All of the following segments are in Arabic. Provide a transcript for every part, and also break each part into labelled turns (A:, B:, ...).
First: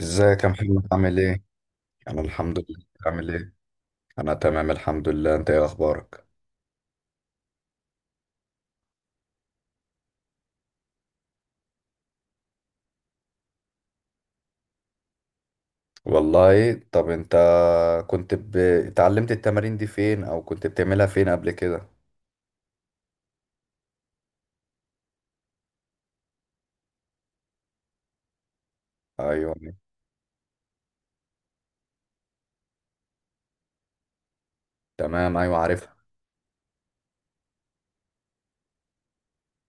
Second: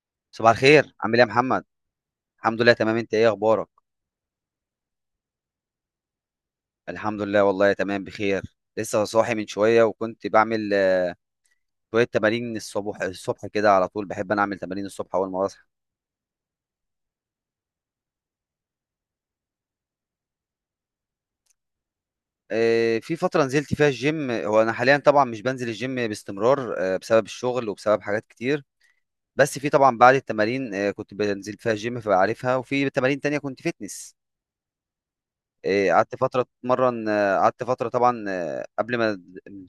A: ازيك يا
B: صباح
A: محمد
B: الخير، عامل
A: عامل
B: ايه يا
A: ايه؟
B: محمد؟
A: انا الحمد
B: الحمد لله
A: لله
B: تمام. انت ايه
A: عامل ايه؟
B: اخبارك؟
A: انا تمام الحمد لله انت ايه اخبارك؟
B: الحمد لله والله تمام بخير. لسه صاحي من شويه وكنت بعمل شويه تمارين الصبح. الصبح كده على طول بحب انا اعمل تمارين الصبح اول ما بصحى.
A: والله طب انت كنت اتعلمت التمارين دي فين او كنت بتعملها فين قبل كده؟
B: في فتره نزلت فيها الجيم. هو انا حاليا طبعا مش بنزل الجيم باستمرار بسبب الشغل وبسبب حاجات كتير.
A: ايوه.
B: بس في طبعا بعد التمارين كنت بنزل فيها الجيم فبعرفها، وفي تمارين تانية كنت فتنس.
A: تمام. ايوه عارفها.
B: قعدت فتره اتمرن. قعدت فتره طبعا قبل ما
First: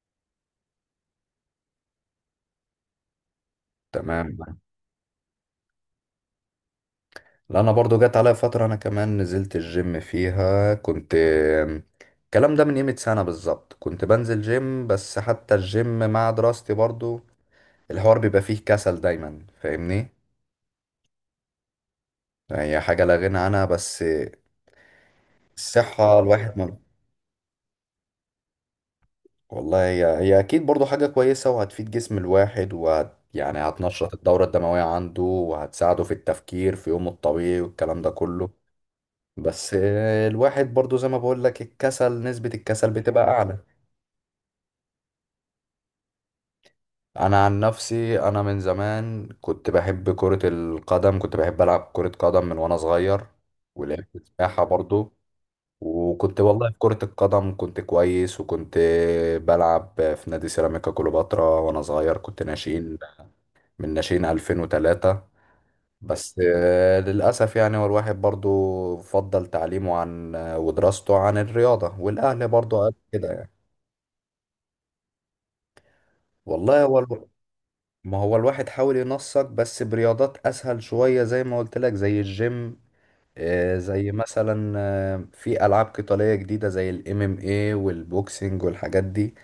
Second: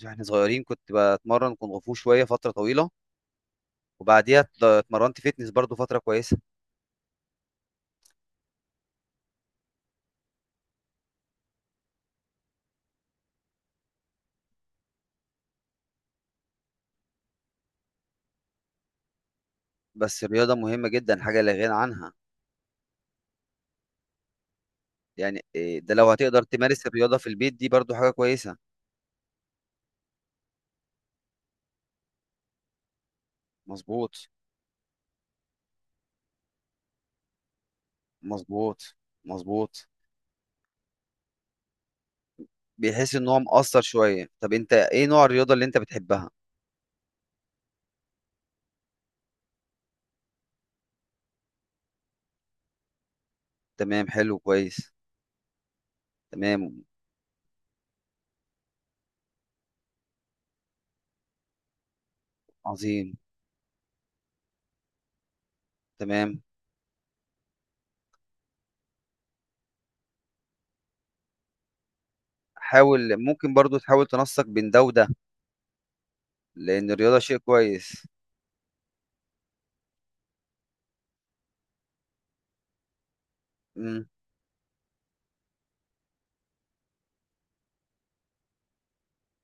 B: احنا صغيرين كنت بتمرن كونغ فو شويه، فتره طويله.
A: تمام.
B: وبعديها اتمرنت فيتنس برضو فترة كويسة.
A: لا انا برضو جت عليا فترة، انا كمان نزلت الجيم فيها، كنت الكلام ده من قيمة سنة بالظبط كنت بنزل جيم، بس حتى الجيم مع دراستي برضو الحوار بيبقى فيه كسل دايما، فاهمني؟
B: بس الرياضة مهمة جدا، حاجة لا غنى عنها.
A: يعني هي حاجة لا غنى عنها، بس
B: يعني ده لو
A: الصحة
B: هتقدر
A: الواحد ما.
B: تمارس الرياضة في البيت دي برضو حاجة كويسة.
A: والله هي أكيد برضو حاجة كويسة وهتفيد جسم الواحد يعني هتنشط
B: مظبوط.
A: الدورة الدموية عنده وهتساعده في التفكير في يومه الطبيعي والكلام ده كله.
B: مظبوط.
A: بس
B: مظبوط.
A: الواحد برضو زي ما بقول لك الكسل، نسبة الكسل
B: بيحس
A: بتبقى
B: ان هو
A: أعلى.
B: مقصر شوية. طب انت ايه نوع الرياضة اللي انت بتحبها؟
A: أنا عن نفسي أنا من زمان كنت بحب كرة القدم، كنت بحب ألعب كرة قدم من وأنا صغير.
B: تمام،
A: ولعبت
B: حلو،
A: سباحة
B: كويس.
A: برضو. وكنت والله في
B: تمام.
A: كرة القدم كنت كويس، وكنت بلعب في نادي سيراميكا كليوباترا وأنا صغير، كنت ناشئين.
B: عظيم.
A: من ناشئين 2003. بس
B: تمام.
A: للأسف يعني هو الواحد برضو فضل تعليمه عن ودراسته عن الرياضة، والأهل برضو قال
B: حاول،
A: كده يعني.
B: ممكن برضو تحاول تنسق بين ده وده،
A: والله
B: لان
A: هو
B: الرياضة شيء كويس.
A: ما هو الواحد حاول ينسق بس برياضات أسهل شوية، زي ما قلت لك زي الجيم.
B: امم
A: زي مثلا في ألعاب قتالية جديدة زي MMA والبوكسنج والحاجات دي.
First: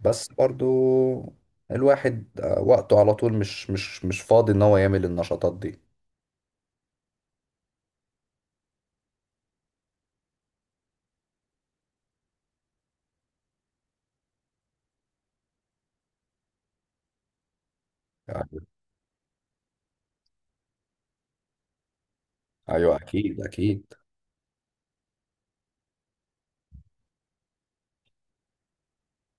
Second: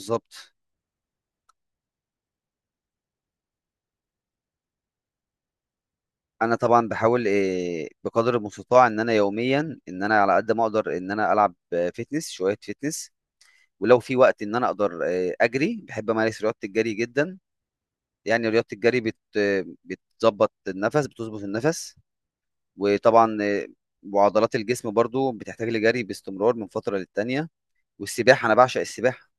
A: بس برضو الواحد وقته على طول مش فاضي ان هو يعمل النشاطات دي.
B: انا طبعا بحاول بقدر المستطاع ان انا يوميا، ان انا على قد ما اقدر ان انا العب فيتنس، شويه فيتنس. ولو في وقت ان انا اقدر اجري، بحب امارس رياضه الجري جدا.
A: يعني
B: يعني رياضه الجري بت آه، بتظبط النفس، بتظبط النفس.
A: ايوه
B: وطبعا
A: اكيد اكيد.
B: وعضلات الجسم برضو بتحتاج لجري باستمرار من فتره للتانيه. والسباحه انا بعشق السباحه،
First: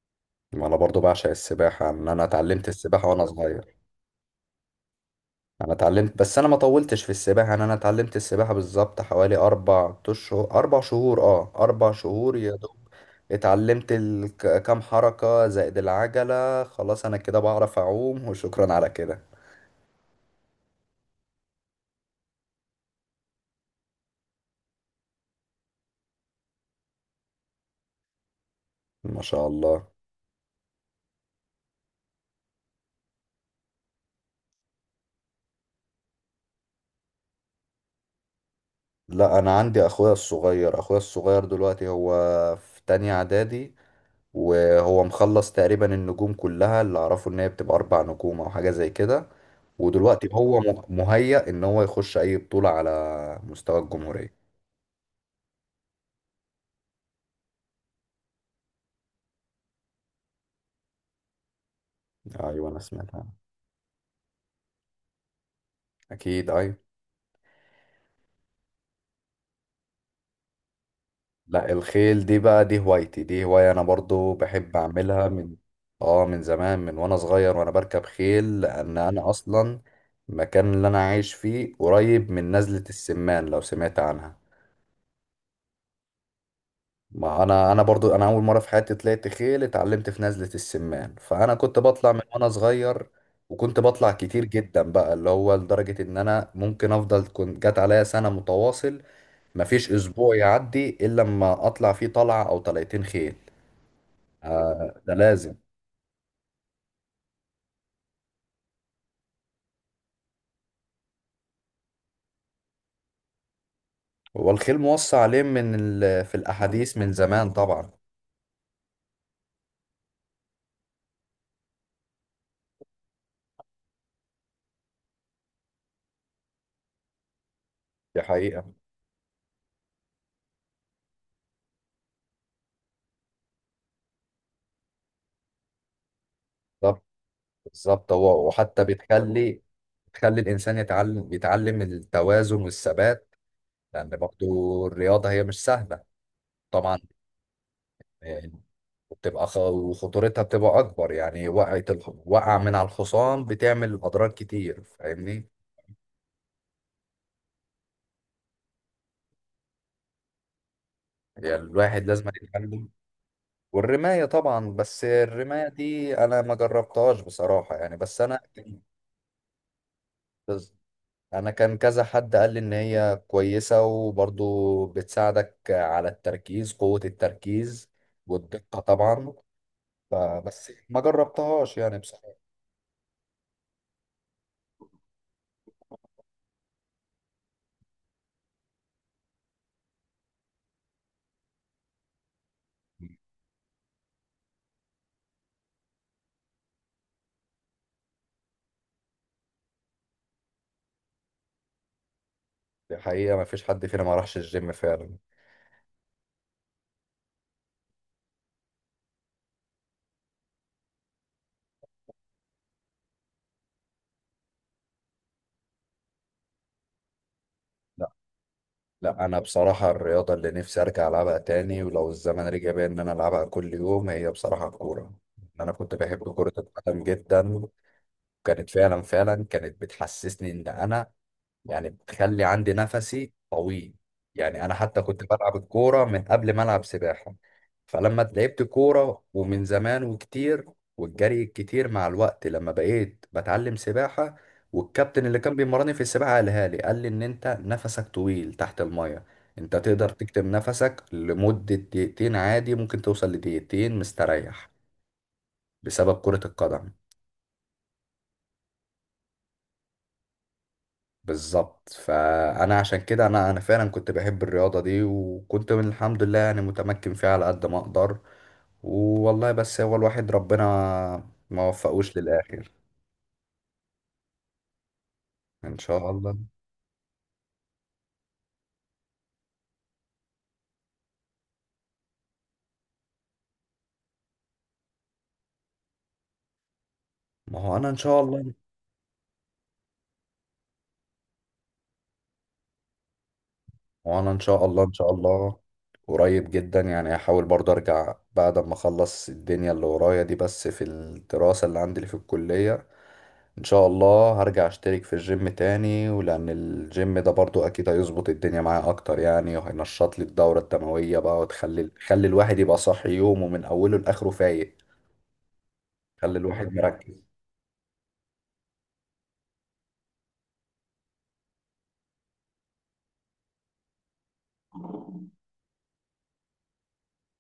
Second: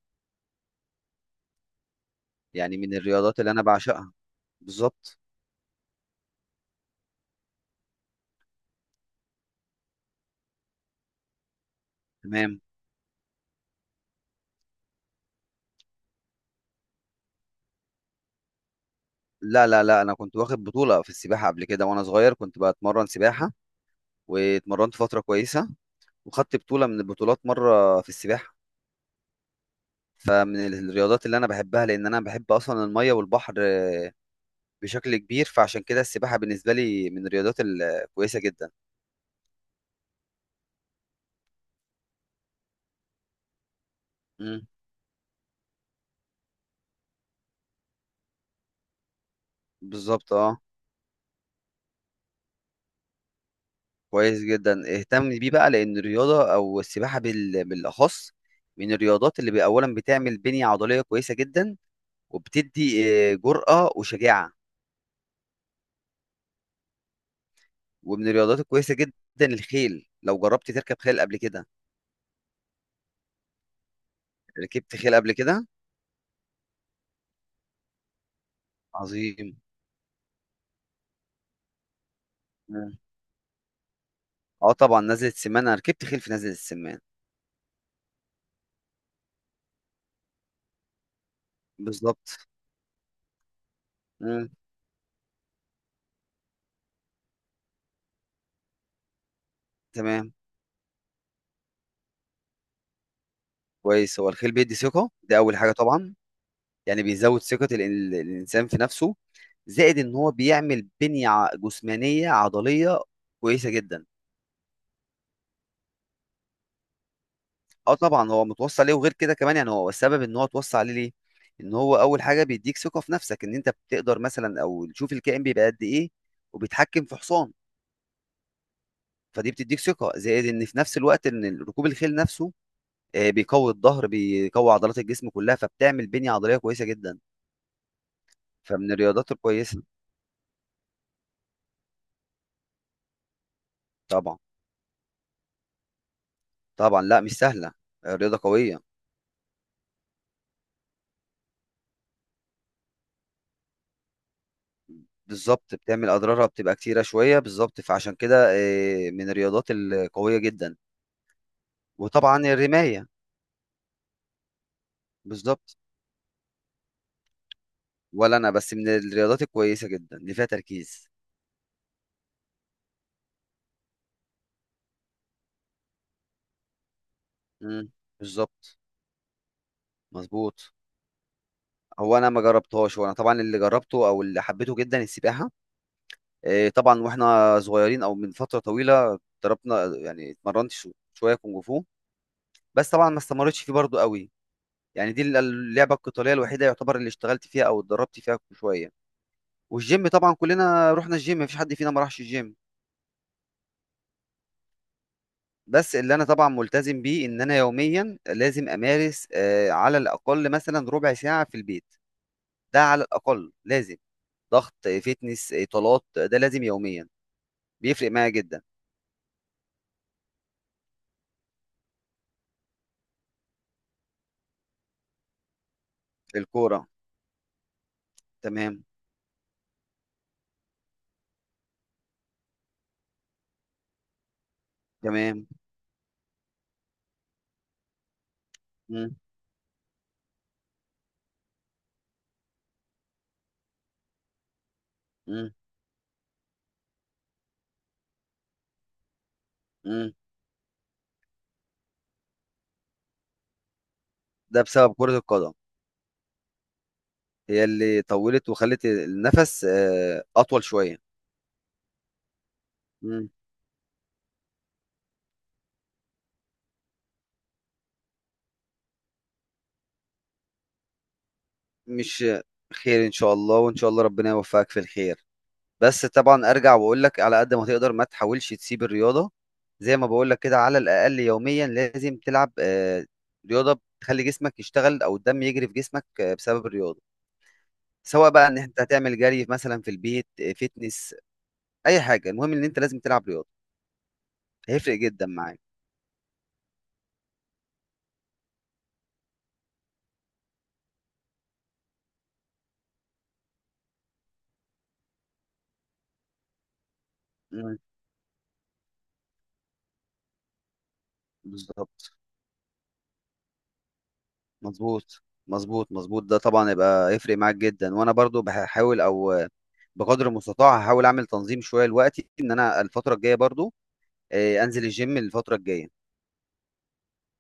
A: ما انا برضو بعشق السباحه، ان انا اتعلمت
B: يعني من
A: السباحه وانا
B: الرياضات اللي انا
A: صغير.
B: بعشقها. بالظبط.
A: انا اتعلمت، بس انا ما طولتش في السباحه. انا اتعلمت السباحه بالظبط حوالي 4 اشهر، 4 شهور، 4 شهور يا
B: تمام.
A: دوب. اتعلمت كام حركه زائد العجله، خلاص انا كده بعرف اعوم وشكرا على كده.
B: لا لا لا، انا كنت واخد بطوله في السباحه قبل كده، وانا صغير كنت بتمرن سباحه، واتمرنت فترة كويسة، وخدت بطولة من البطولات مرة في السباحة.
A: ما شاء الله.
B: فمن الرياضات اللي أنا بحبها، لأن أنا بحب أصلا المية والبحر بشكل كبير، فعشان كده السباحة بالنسبة لي من الرياضات الكويسة جدا.
A: لا انا عندي اخويا الصغير، اخويا الصغير دلوقتي هو في تانية اعدادي،
B: مم.
A: وهو مخلص تقريبا النجوم كلها. اللي اعرفه ان هي بتبقى 4 نجوم او حاجة زي كده. ودلوقتي
B: بالظبط، اه.
A: هو مهيأ ان هو يخش اي بطولة على مستوى الجمهورية.
B: كويس جدا، اهتم بيه بقى، لأن الرياضة أو السباحة بالأخص من الرياضات اللي أولا بتعمل بنية عضلية كويسة جدا
A: ايوه انا
B: وبتدي
A: سمعتها.
B: جرأة وشجاعة،
A: اكيد ايوه.
B: ومن الرياضات الكويسة جدا الخيل. لو جربت تركب خيل قبل كده؟
A: لا الخيل دي بقى، دي هوايتي، دي هواية انا برضو بحب
B: ركبت خيل
A: اعملها
B: قبل
A: من
B: كده؟
A: اه من زمان. من وانا صغير وانا بركب خيل، لان انا
B: عظيم.
A: اصلا المكان اللي انا عايش فيه قريب من نزلة
B: مم.
A: السمان، لو سمعت عنها.
B: اه طبعا نزلة السمان، انا ركبت خيل في نزلة السمان.
A: ما انا برضو انا اول مره في حياتي طلعت خيل اتعلمت في نزله السمان، فانا كنت بطلع من
B: بالظبط.
A: وانا صغير. وكنت بطلع كتير
B: مم.
A: جدا بقى، اللي هو لدرجه ان انا ممكن افضل كنت جت عليا سنه متواصل مفيش
B: تمام.
A: اسبوع يعدي الا لما اطلع فيه طلعه او طلعتين خيل.
B: كويس، هو الخيل بيدي
A: آه
B: ثقة،
A: ده
B: ده
A: لازم.
B: اول حاجة طبعا. يعني بيزود ثقة الانسان في نفسه، زائد ان هو بيعمل بنية جسمانية عضلية كويسة جدا.
A: هو الخيل موصى عليه من في الاحاديث من زمان طبعا.
B: اه طبعا هو متوصى عليه، وغير كده كمان يعني هو السبب ان هو اتوصى عليه ليه، ان هو اول حاجة بيديك ثقة في نفسك ان انت بتقدر مثلا او تشوف الكائن بيبقى قد ايه وبيتحكم في حصان.
A: دي حقيقه.
B: فدي بتديك ثقة، زائد ان في نفس الوقت ان ركوب الخيل نفسه بيقوي الظهر، بيقوي عضلات الجسم كلها، فبتعمل بنية عضلية كويسة
A: بالظبط
B: جدا،
A: بالظبط. هو وحتى
B: فمن الرياضات
A: بتخلي
B: الكويسة.
A: بتخلي الانسان يتعلم التوازن والثبات، لان
B: طبعا.
A: برضو الرياضه هي مش سهله. طبعا.
B: طبعا، لا مش سهلة. رياضة
A: آه،
B: قوية.
A: وبتبقى وخطورتها بتبقى اكبر. يعني وقع من على الحصان بتعمل اضرار كتير، فاهمني؟
B: بالظبط، بتعمل أضرارها بتبقى كتيرة شوية بالظبط، فعشان كده من الرياضات القوية جدا.
A: يعني الواحد لازم
B: وطبعا
A: يتعلم.
B: الرماية.
A: والرمايه طبعا، بس الرمايه
B: بالظبط.
A: دي انا ما جربتهاش بصراحه يعني. بس
B: ولا
A: انا
B: أنا، بس من الرياضات الكويسة جدا اللي فيها
A: بس
B: تركيز.
A: انا كان كذا حد قال لي ان هي كويسه، وبرضو بتساعدك على التركيز، قوه التركيز
B: مم، بالظبط.
A: والدقه طبعا. فبس
B: مظبوط.
A: ما جربتهاش يعني
B: هو أنا ما
A: بصراحه.
B: جربتهاش، وأنا طبعا اللي جربته أو اللي حبيته جدا السباحة. طبعا واحنا صغيرين او من فتره طويله ضربنا، يعني اتمرنت شويه كونغ فو، بس طبعا ما استمرتش فيه برضو قوي. يعني دي اللعبه القتاليه الوحيده يعتبر اللي اشتغلت فيها او اتدربت فيها شويه. والجيم طبعا كلنا رحنا الجيم، مفيش حد فينا ما راحش الجيم.
A: دي حقيقة، ما فيش حد فينا ما راحش الجيم فعلا.
B: بس اللي انا طبعا ملتزم بيه ان انا يوميا لازم امارس على الاقل مثلا ربع ساعه في البيت. ده على الاقل لازم، ضغط فتنس، اطالات، ده لازم يوميا،
A: لا
B: بيفرق معايا جدا.
A: لا، أنا بصراحة الرياضة اللي نفسي أرجع ألعبها تاني ولو الزمن رجع بيا إن أنا ألعبها كل يوم، هي بصراحة الكورة. أنا كنت بحب كرة
B: الكوره.
A: القدم جدا. وكانت
B: تمام.
A: فعلا فعلا كانت بتحسسني إن أنا يعني بتخلي عندي نفسي طويل. يعني انا حتى كنت
B: تمام.
A: بلعب الكوره من قبل ما العب سباحه. فلما لعبت
B: مم.
A: كوره ومن زمان وكتير والجري الكتير مع الوقت لما بقيت بتعلم سباحه، والكابتن اللي
B: مم.
A: كان بيمرني في السباحه قال لي ان انت نفسك طويل تحت الميه، انت تقدر
B: مم.
A: تكتم نفسك لمده دقيقتين عادي، ممكن توصل لدقيقتين
B: ده
A: مستريح.
B: بسبب كرة القدم،
A: بسبب كره القدم.
B: هي اللي طولت وخلت النفس أطول شوية.
A: بالظبط، فانا عشان كده
B: مم.
A: انا فعلا كنت بحب الرياضه دي، وكنت من الحمد لله يعني متمكن فيها على قد ما اقدر. والله بس هو الواحد ربنا ما وفقوش
B: مش،
A: للاخر.
B: خير إن شاء الله، وإن شاء الله ربنا يوفقك في الخير.
A: ان
B: بس
A: شاء الله.
B: طبعا أرجع وأقول لك، على قد ما تقدر ما تحاولش تسيب الرياضة. زي ما بقول لك كده، على الأقل يوميا لازم تلعب رياضة بتخلي جسمك يشتغل، أو الدم يجري في جسمك بسبب الرياضة.
A: ما هو انا ان شاء
B: سواء بقى
A: الله.
B: إن أنت هتعمل جري مثلا في البيت، فيتنس، أي حاجة، المهم إن أنت لازم تلعب رياضة،
A: ما هو انا ان شاء الله ان
B: هيفرق
A: شاء
B: جدا
A: الله.
B: معاك.
A: قريب جدا يعني هحاول برضه ارجع بعد ما اخلص الدنيا اللي ورايا دي، بس في الدراسه اللي عندي اللي في الكليه. ان شاء الله هرجع اشترك في الجيم تاني، ولان الجيم ده برضو
B: مم.
A: اكيد هيظبط الدنيا معايا اكتر يعني، وهينشط لي الدورة الدموية بقى
B: بالظبط.
A: خلي الواحد يبقى صاحي يومه من اوله لاخره فايق،
B: مظبوط. مظبوط، مظبوط، ده
A: خلي
B: طبعا
A: الواحد
B: يبقى
A: مركز.
B: يفرق معاك جدا. وانا برضو بحاول، او بقدر المستطاع هحاول اعمل تنظيم شويه لوقتي، ان انا الفتره الجايه برضو انزل الجيم الفتره الجايه.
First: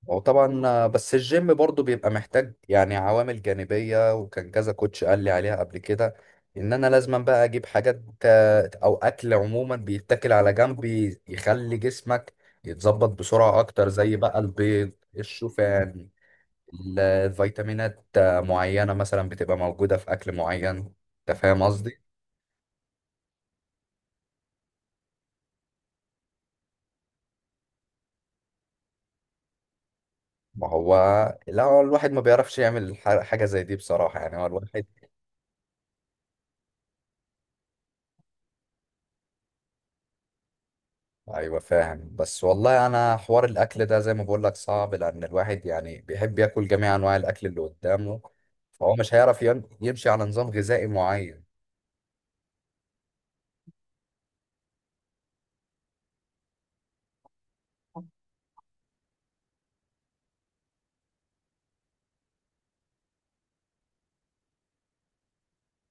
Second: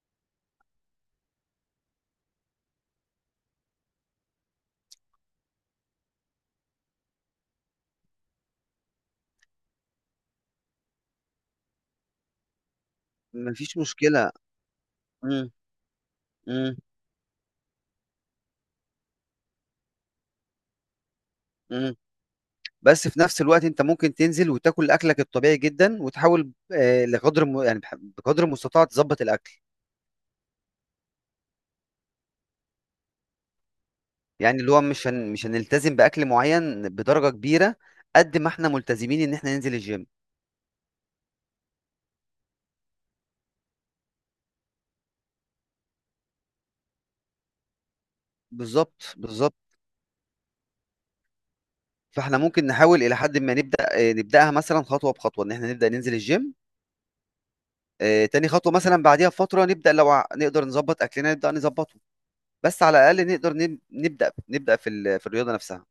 A: وطبعا بس الجيم برضو بيبقى محتاج يعني عوامل جانبية، وكان كذا كوتش قال لي عليها قبل كده ان انا لازم بقى اجيب حاجات او اكل عموما بيتاكل على جنب يخلي جسمك يتظبط بسرعة
B: مفيش
A: اكتر، زي
B: مشكله.
A: بقى البيض،
B: مم.
A: الشوفان،
B: مم.
A: الفيتامينات معينة مثلا بتبقى موجودة في أكل معين. أنت فاهم
B: مم.
A: قصدي؟
B: بس في نفس الوقت انت ممكن تنزل وتاكل اكلك الطبيعي جدا، وتحاول لقدر يعني بقدر المستطاع تظبط الاكل.
A: ما هو لا، هو الواحد ما بيعرفش يعمل حاجة زي دي بصراحة، يعني هو
B: يعني اللي هو
A: الواحد.
B: مش مش هنلتزم باكل معين بدرجه كبيره قد ما احنا ملتزمين ان احنا ننزل الجيم.
A: أيوة فاهم، بس والله أنا حوار الأكل ده زي ما بقول لك صعب، لأن الواحد يعني بيحب ياكل جميع أنواع الأكل اللي قدامه. فهو
B: بالظبط.
A: مش هيعرف
B: بالظبط.
A: يمشي على نظام غذائي معين.
B: فاحنا ممكن نحاول الى حد ما نبدا، نبداها مثلا خطوه بخطوه، ان احنا نبدا ننزل الجيم تاني. خطوه مثلا بعديها بفتره نبدا، لو نقدر نظبط اكلنا نبدا نظبطه. بس على الاقل نقدر نبدا، نبدا في في الرياضه نفسها.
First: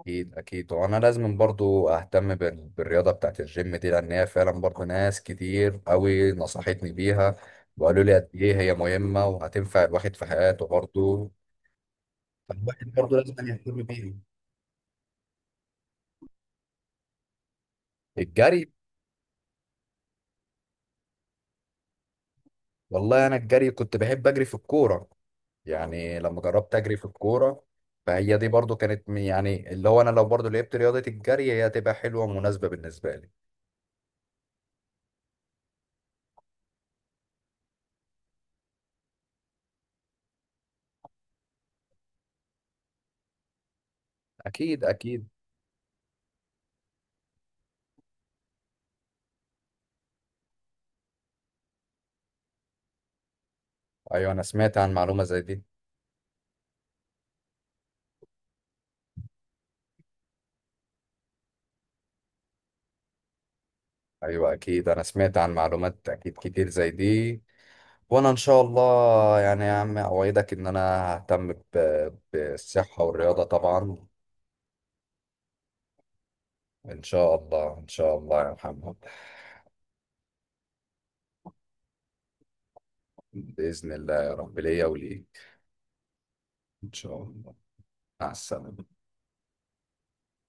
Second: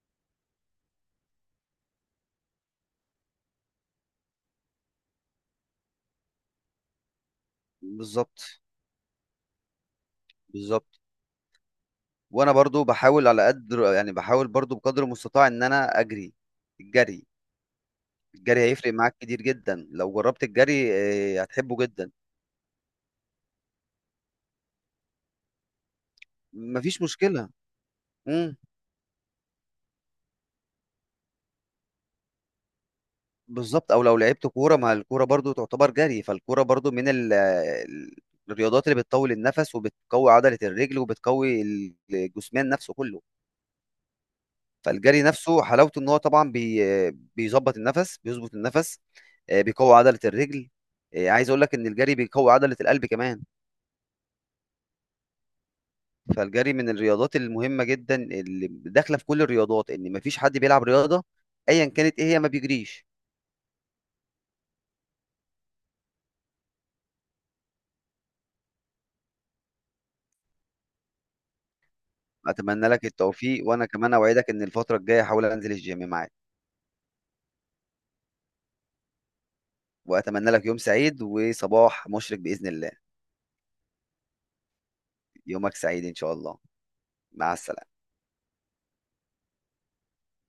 A: اكيد اكيد، وانا لازم برضو اهتم بالرياضه بتاعت الجيم دي، لان هي فعلا برضو ناس كتير قوي نصحتني بيها، وقالوا لي قد
B: بالظبط.
A: ايه هي مهمه وهتنفع الواحد في حياته
B: بالظبط.
A: برضو.
B: وانا برضو
A: فالواحد برضو
B: بحاول على
A: لازم يهتم
B: قدر، يعني
A: بيها.
B: بحاول برضو بقدر المستطاع ان انا اجري. الجري، الجري
A: الجري.
B: هيفرق معاك كتير جدا لو جربت الجري، هتحبه جدا.
A: والله انا الجري كنت بحب اجري في الكوره. يعني لما جربت اجري
B: مفيش
A: في
B: مشكله.
A: الكوره، فهي دي
B: مم.
A: برضو كانت يعني اللي هو انا لو برضو لعبت رياضه الجري هي هتبقى حلوه ومناسبه بالنسبه لي.
B: بالظبط. او لو لعبت كوره، ما الكوره برضو تعتبر جري، فالكوره برضو من الرياضات اللي بتطول النفس وبتقوي عضله الرجل وبتقوي الجسمان نفسه كله.
A: اكيد
B: فالجري
A: اكيد.
B: نفسه حلاوته ان هو طبعا بيظبط النفس، بيظبط النفس، بيقوي عضله الرجل، عايز اقول لك ان الجري بيقوي عضله القلب كمان.
A: ايوه انا سمعت عن معلومه زي دي.
B: فالجري من الرياضات المهمه جدا اللي داخله في كل الرياضات، ان ما فيش حد بيلعب رياضه ايا كانت ايه هي ما بيجريش.
A: ايوه اكيد انا سمعت عن معلومات اكيد كتير زي دي. وانا ان شاء الله يعني يا عم اوعدك ان انا ههتم
B: اتمنى
A: بالصحه
B: لك
A: والرياضه
B: التوفيق، وانا
A: طبعا.
B: كمان اوعدك ان الفتره الجايه احاول انزل الجيم معاك.
A: ان شاء الله ان شاء الله يا محمد.
B: وأتمنى لك يوم سعيد وصباح مشرق بإذن الله.
A: باذن الله يا رب ليا وليك.
B: يومك سعيد إن شاء الله.
A: ان شاء
B: مع
A: الله.
B: السلامة.
A: مع السلامه.